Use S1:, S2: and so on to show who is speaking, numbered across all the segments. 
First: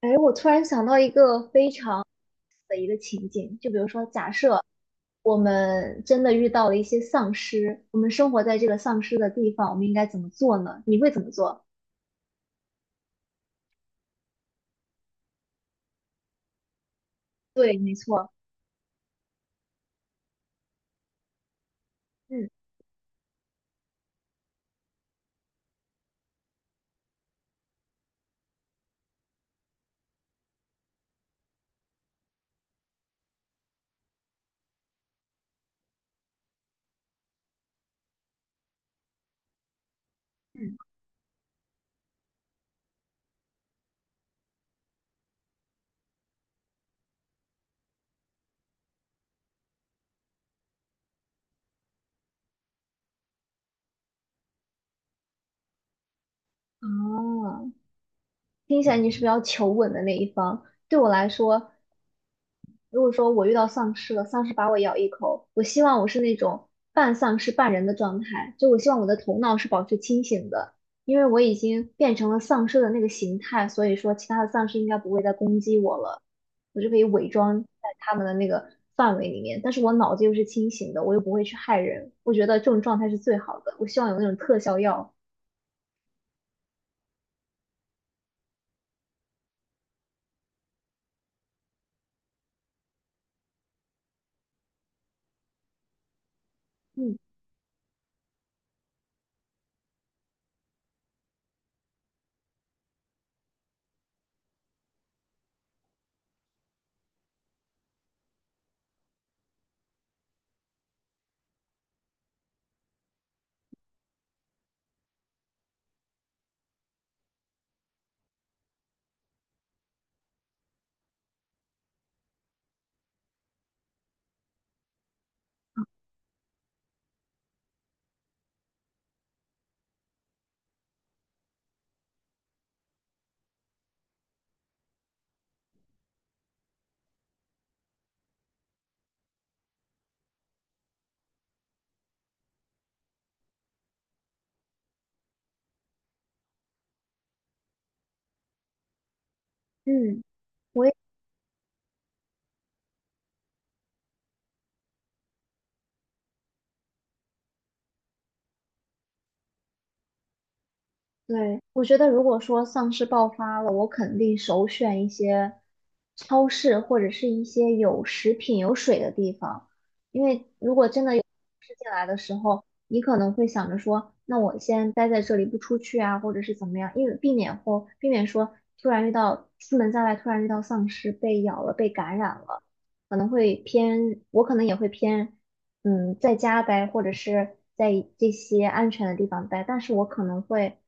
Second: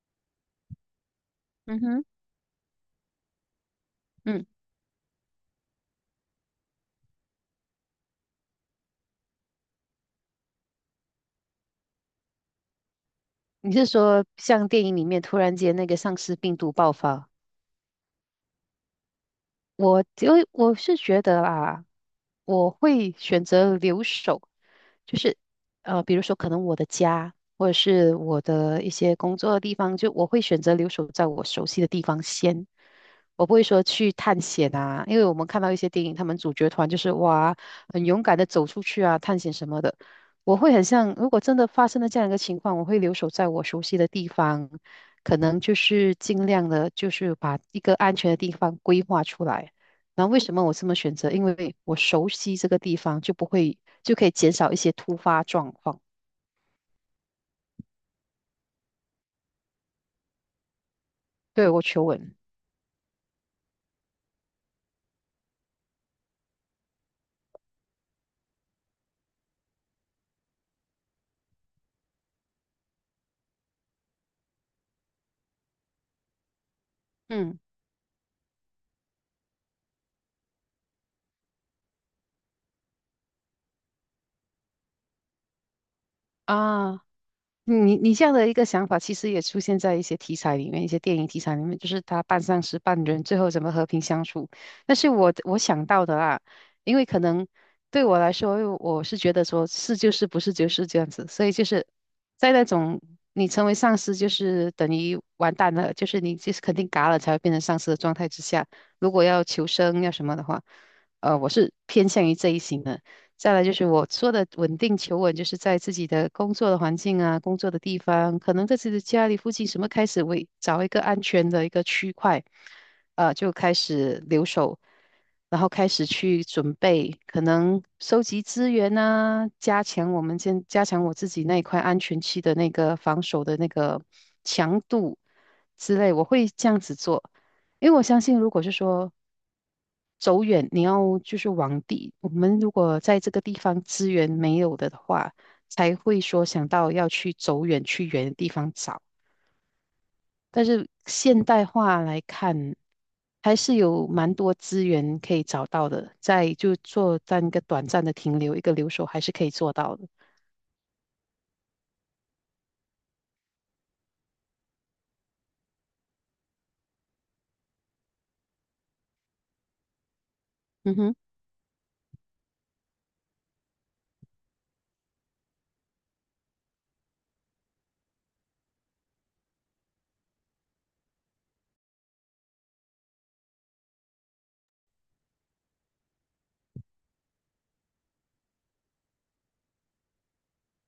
S1: 哎，我突然想到一个非
S2: 嗯哼，
S1: 常的一个情景，就比如说，假
S2: 嗯，
S1: 设我们真的遇到了一些丧尸，我们生活在这个丧尸的地方，我们应该怎么做呢？你会怎么做？
S2: 你是说像电影里面突然间那个丧尸病毒爆发？
S1: 对，没错。
S2: 我是觉得啊，
S1: 嗯
S2: 我会选择留守，就是比如说可能我的家或者是我的一些工作的地方，就我会选择留守在我熟悉的地方先。我不会说去探险啊，因为我们看到一些电影，他们主角团就是哇，很勇敢的走出去啊，探险什么的。我会
S1: 嗯。
S2: 很像，如果真的发生了这样一个情况，我会留守在我熟悉的地方，可能就是尽量的，就是把一个安全的地方规划出来。那为什么我这么选择？因为我熟悉这个地方，就不会就可以减少一些突发状况。
S1: 哦，听起来你是比较求稳的那一方。对我来
S2: 对，
S1: 说，
S2: 我求稳。
S1: 如果说我遇到丧尸了，丧尸把我咬一口，我希望我是那种半丧尸半人的状态，就我希望我的头脑是保持清醒的，因为我已经变成了丧尸的那个形态，所以说其他的丧尸应该不会再攻击我了，我就可以伪
S2: 嗯
S1: 装在他们的那个范围里面，但是我脑子又是清醒的，我又不会去害人，我觉得这种状态是最好的，我希望有那种特效药。
S2: 啊，你这样的一个想法，其实也出现在一些题材里面，一些电影题材里面，就是他半丧尸半人，最后怎么和平相处。但是我想到的啊，因为
S1: 嗯
S2: 可能对我来说，因为我是觉得说是就是不是就是这样子，所以就是在那种你成为丧尸就是等于完蛋了，就是你就是肯定嘎了才会变成丧尸的状态之下，如果要求生要什么的话，我是偏向于这一型的。再来就是我说的稳定求稳，就是在自己的工作的环境啊，工作的地方，可能在自己的家里附近，什么开始为找一个安全的一个区块，就开始留守，然后开始去准备，可能收集资源啊，加强我自己那一块安全区的那个防守的那个强度之类，我会这样子做。因为我相信，如果是说走远，你要就是往地，我们如果在这个地方资源没有的话，才会说想到要去走远，去远的地方找。
S1: 嗯。
S2: 但
S1: 我
S2: 是
S1: 也。
S2: 现代化来看，还是有蛮多资源可以找到的，在就做在一个短暂的停留，一个留守还是可以做到的。
S1: 对，我觉得如果说丧尸爆发了，我肯定首选一些超市或者是一些有食品、有水的地方，因为如果
S2: 嗯
S1: 真的
S2: 哼，
S1: 有吃进来的时候，你可能会想着说，那我先待在这里不出去啊，或者是怎么样，因为避免或避免说突然遇到出门在外突然遇到丧尸被咬了、被感染了，可能会偏，我可能也会偏。嗯，在家待，或者是在这些安全的地方待，但是我可能会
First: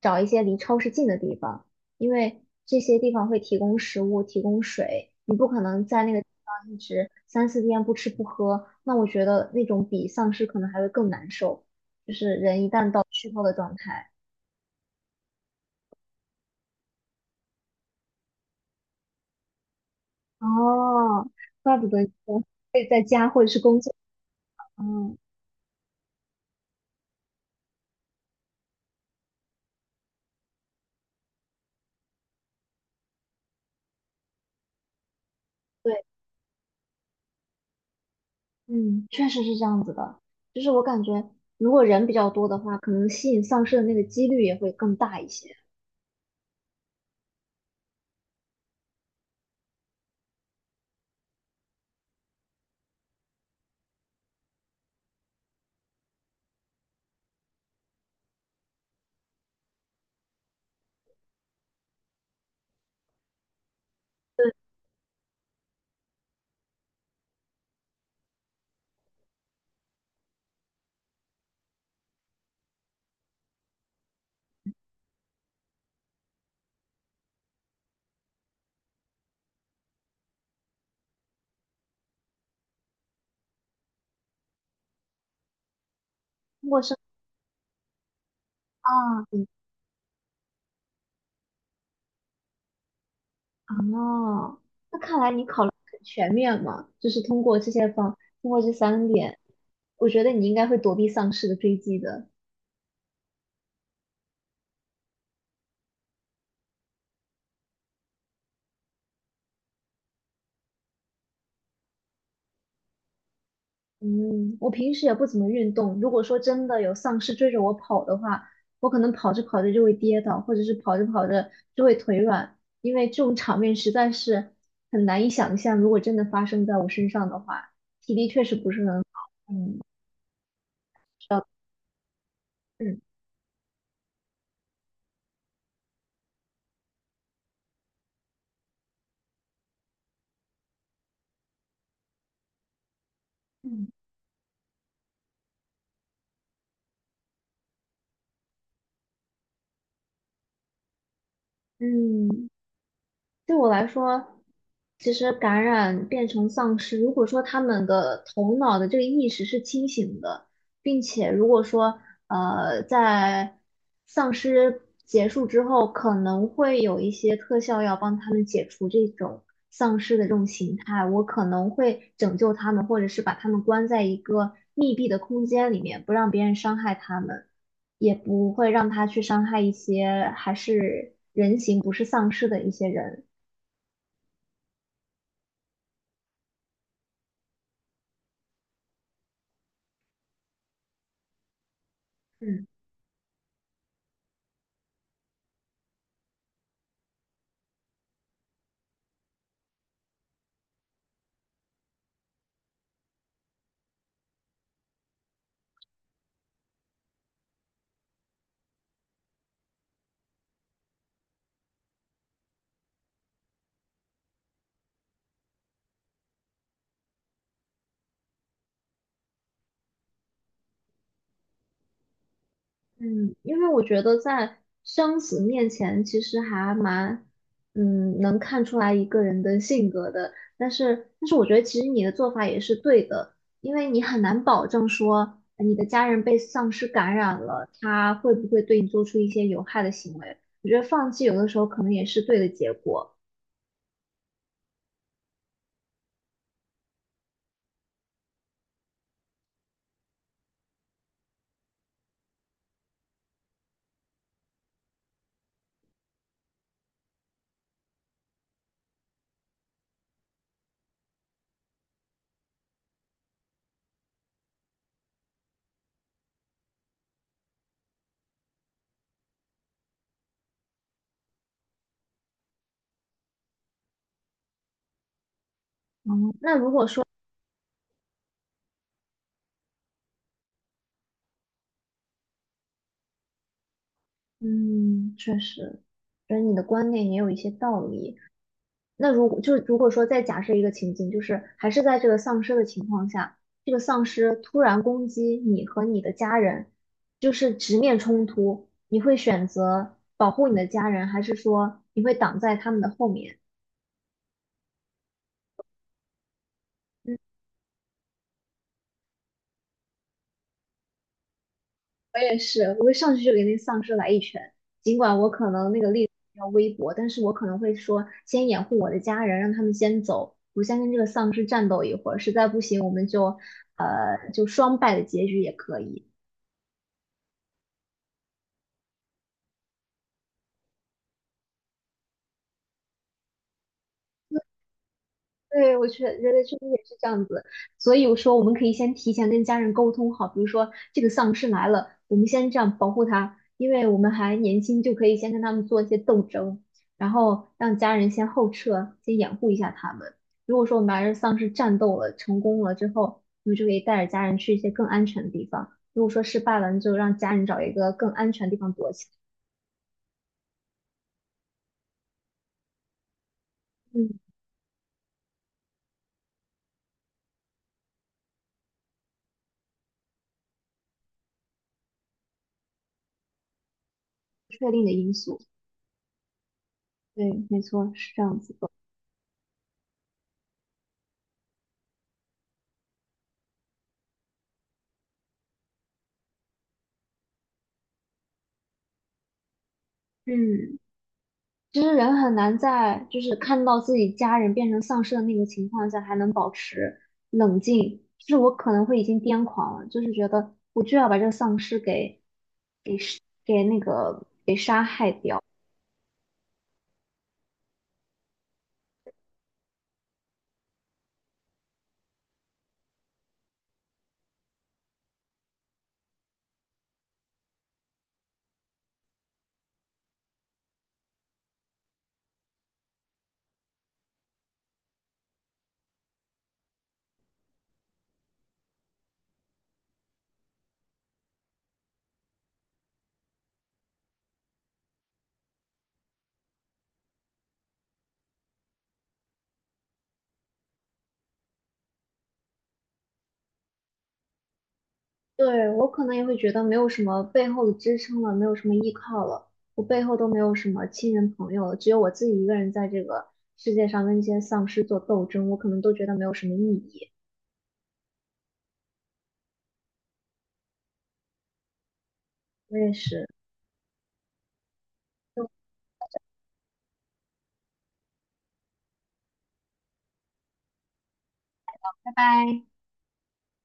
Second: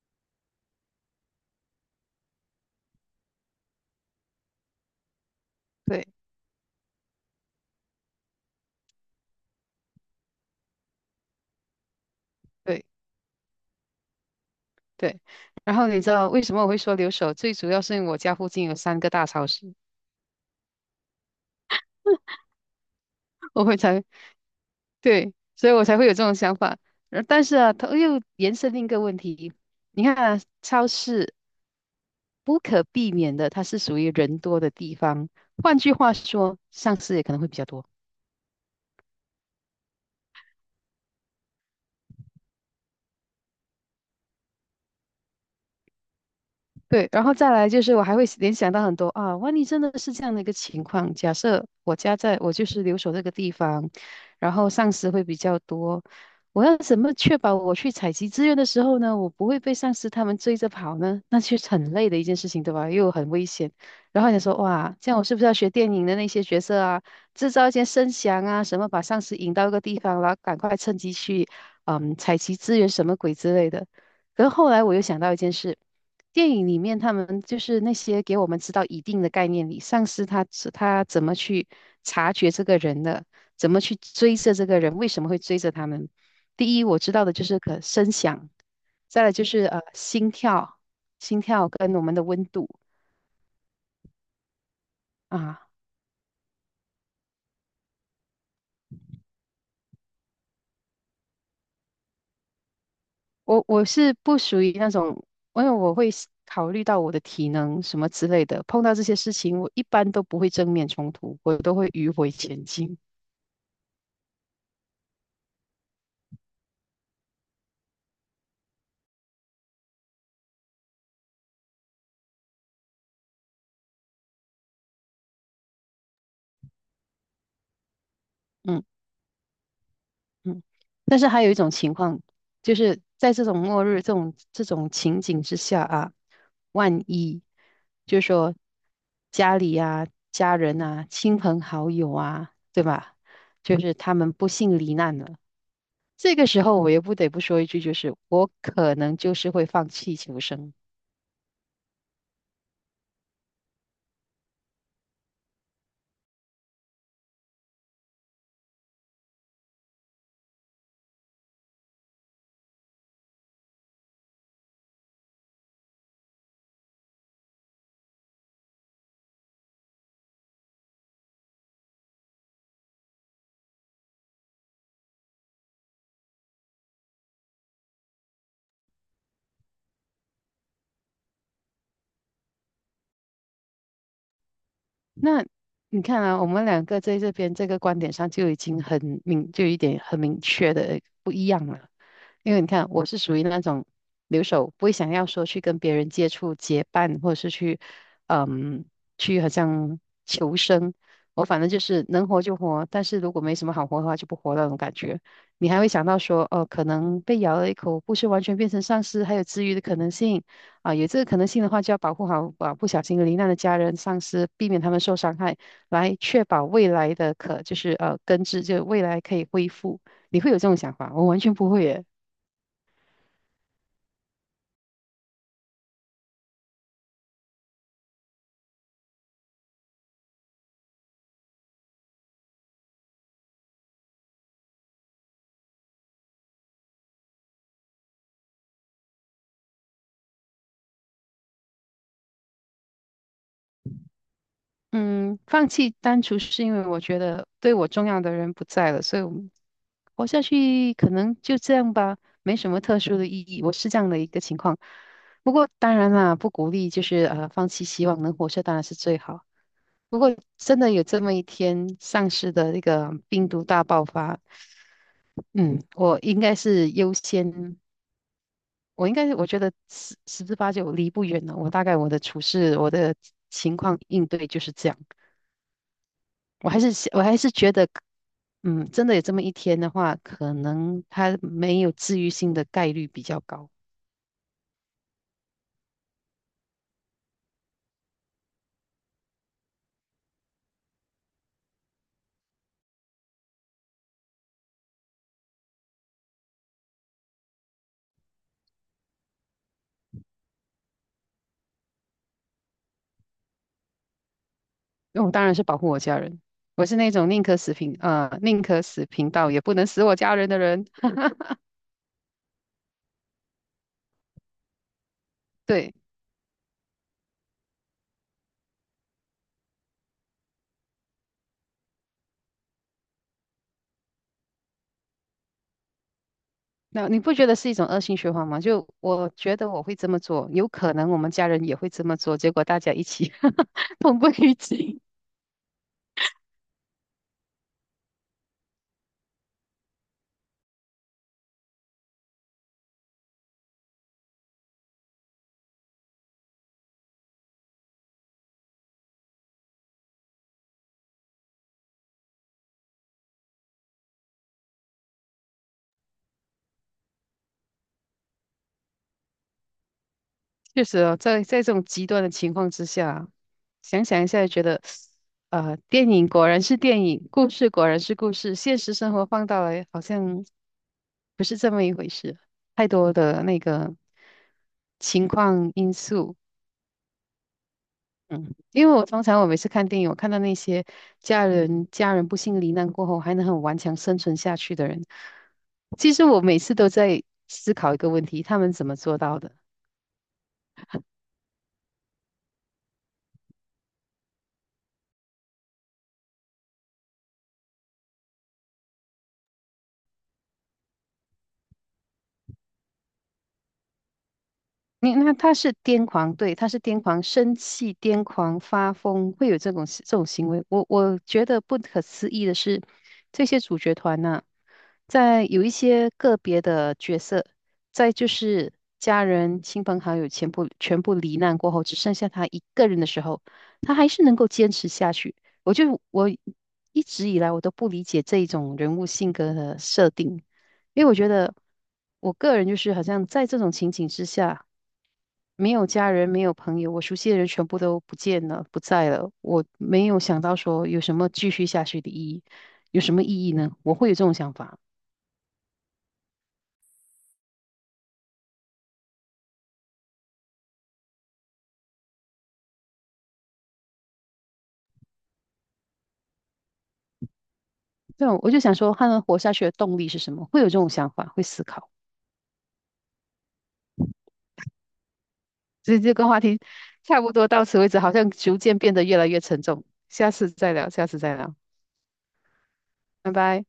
S1: 找一些离超市近的地方，因为这些地方会提供食物、提供水，你不可能在
S2: 对
S1: 那个地方一直三四天不吃不喝，那我觉得那种比丧尸可能还会更难受，就是人一旦
S2: 对
S1: 到虚脱的状态。
S2: 对。然后你知道为什么我会说留守？最主要是因为我家附近有3个大超市，
S1: 哦，怪不得你说会在家或者是
S2: 我会
S1: 工作。
S2: 才
S1: 嗯，
S2: 对，所以我才会有这种想法。但是啊，它又延伸另一个问题，你看啊，超市不可避免的，它是属于人多的地方，换句
S1: 对。
S2: 话说，上市也可能会比较多。
S1: 嗯，确实是这样子的，就是我感觉如果人比较多的话，可能吸引丧尸的那个几率也会更大一些。
S2: 对，然后再来就是我还会联想到很多啊，万一真的是这样的一个情况，假设我家在我就是留守这个地方，然后丧尸会比较多，我要怎么确保我去采集资源的时候呢，我不会被丧尸他们追着跑呢？那其实很累的一件事情，对吧？又很危险。然后你
S1: 对，
S2: 说哇，这样我是不是要学电影的那些角色啊，制造一些声响啊，什么把丧尸引到一个地方，然后赶快趁机去采集资源什么鬼之类的。可是后来我又想到一件事，电影里面他们就是那些给我们知道一定的概念里，上司他怎么去察觉这个人的，怎么去追着这个人，为什么会追着他们？
S1: 通
S2: 第
S1: 过
S2: 一，
S1: 生
S2: 我知道的就是可声响，
S1: 啊，
S2: 再来就
S1: 嗯
S2: 是心跳，心跳跟我们的温度
S1: 啊，那看来你考
S2: 啊。
S1: 虑得很全面嘛，通过这三点，我觉得你应该会躲避丧尸的追击的。
S2: 我是不属于那种，因为我会思考虑到我的体能什么之类的，碰到这些事情，我一般都不会正面冲突，我都会迂回前进。
S1: 嗯，我平时也不怎么运动。如果说真的有丧尸追着我跑的话，我可能跑着跑着就会跌倒，或者是跑着跑着就会腿软，因为这种场面实在是很难以想象。如果真的发生在我身上的话，体力确实不
S2: 嗯。
S1: 是很
S2: 嗯，但是还有一
S1: 好。
S2: 种情况，就
S1: 嗯
S2: 是在这种末日、这种情景之下啊，万一就是说家里啊、家人啊、亲朋好友啊，对吧？就
S1: 嗯。
S2: 是他们不幸罹难了，这个时候我也不得不说一句，就是我可能就是会放弃求生。
S1: 嗯，对我来说，其实感染变成丧尸，如果说他们的头脑的这个意识是清醒的，并且如果说在丧尸结束之后，可能会有一些特效药帮他们解除这种丧尸的这种形态，我可能会拯救他们，或者是把他们关在一个密闭的空间里面，不让别人伤害他们。也不会让他去伤害一些还是人形不是丧尸的一些人。
S2: 那你看啊，我们两个在这边这个观点上就已经很明，就有一点很明确的不一样了。因为
S1: 嗯
S2: 你看，我是属于那种留守，不会想要说去跟别人接触、结伴，或者是去，嗯，去好像求生。我反正就是能活就活，但是如果没什么好活的话，就不活那种感觉。你还会想到说，哦，可能被咬了一口，不是完全变成丧尸，还有治愈的可能性。啊，有这个可能性的话，就要保护好啊不小心罹难的家人、丧尸，避免他们受伤害，来确保未来的可就是根治，就未来可以恢复。你会有这种想法？我完全不会耶。
S1: 嗯，因为我觉得在生死面前，其实还蛮，能看出来一个人的性格的。但是，我觉得其实你的做法也是对的，因为你很难保证说你的家人被丧尸感染了，他会不会对你做出一些有害的行为。我觉得放弃有的时候可能也是对的结果。
S2: 嗯，放弃单纯是因为我觉得对我重要的人不在了，所以我们活下去可能就这样吧，没什么特殊的意义。我是这样的一个情况。不过当然啦，不鼓励就是放弃希望，能活着当然是最好。不过真的有这么一天，上市的那个病毒大爆发，嗯，我应该是优先，我应该是我觉得十之八九离不远了。我大概我的处事，我的情况应对就是这样。
S1: 嗯，那
S2: 我
S1: 如
S2: 还
S1: 果
S2: 是
S1: 说。
S2: 希我还是觉得，真的有这么一天的话，可能它没有治愈性的概率比较高。
S1: 嗯，确实，觉得你的观点也有一些道理。那如果如果说再假设一个情景，就是还是在这个丧尸的情况下，这个丧尸突然攻击你和你的家人，就是直面冲突，你会选择保护你的家人，还是说你会挡在他们的后面？
S2: 我当然是保护我家人，我是那
S1: 嗯，
S2: 种宁可死贫道也不能死我家人的人。
S1: 我也是，我会上去就给那丧尸来一拳，尽管我可能那个
S2: 对，
S1: 力量比较微薄，但是我可能会说先掩护我的家人，让他们先走，我先跟这个丧尸战斗一会儿，实在不行我们就双败的结局也可以。
S2: 那你不觉得是一种恶性循环吗？就我觉得我会这么做，有可能我们家人也会这么做，结果大家一起 同归于尽。
S1: 对，我觉得人类确实也是这样子，所以我说我们可以先提前跟家人沟通好，比如说这个丧尸来了，我们先这样保护它，因为我们还年轻，就可以先跟他们做一些斗争，然后让家人先后撤，先掩护一下他们。如果说我们还是丧尸战斗了，成功了之后，我们就可以带着家人去一些更安全的地方；如果说失败了，那就让家人找一个更安全的地方躲起
S2: 确实哦，在这种极端的情况之下，
S1: 来。
S2: 想
S1: 嗯，
S2: 想一下就觉得，电影果然是电影，故事果然是故事，现实生活放大来好像不是这么一回事，太多的那个
S1: 不确定的因
S2: 情
S1: 素。
S2: 况因素。
S1: 对，没错，是这样子的。
S2: 因为我通常我每次看电影，我看到那些家人不幸罹难过后还能很顽强生存下去的人，其实我每次都在思考一个问题：他们怎么做到的？
S1: 嗯。其实人很难在就是看到自己家人变成丧尸的那个情况下，还能保持冷静。就是我可能会已经癫狂了，就是觉得我就要把这个丧尸给给杀给那个给杀害
S2: 你那
S1: 掉。
S2: 他是癫狂，对，他是癫狂，生气、癫狂、发疯，会有这种这种行为。我觉得不可思议的是，这些主角团呢、在有一些个别的角色，在就是家人、亲朋好友全部罹难过后，只剩下他一个人的时候，他还是能够坚持下去。我一直以来我都不理解这一种人物性格的设定。因为我觉得，我个人就是好像在这种情景之下，没有家人，没有朋友，我熟悉的人全部都不见了，不在了。我没有想到说有什么继续下去的意义，有什么意义呢？我会有这种想法。
S1: 对，我可能也会觉得没有什么背后的支撑了，没有什么依靠了，我背后都没有什么亲人朋友了，只有我自己一个人在这个世界上跟这些丧尸做斗争，我可能都觉得没有什么意义。
S2: 对，我就想说，他们活下去的动力是什么？会有这种想法，会思考。
S1: 我也是，就
S2: 所以这个话题差不多到此为止，好像逐渐变得越来越沉重。下次再聊，下次再聊，
S1: 拜拜。
S2: 拜拜。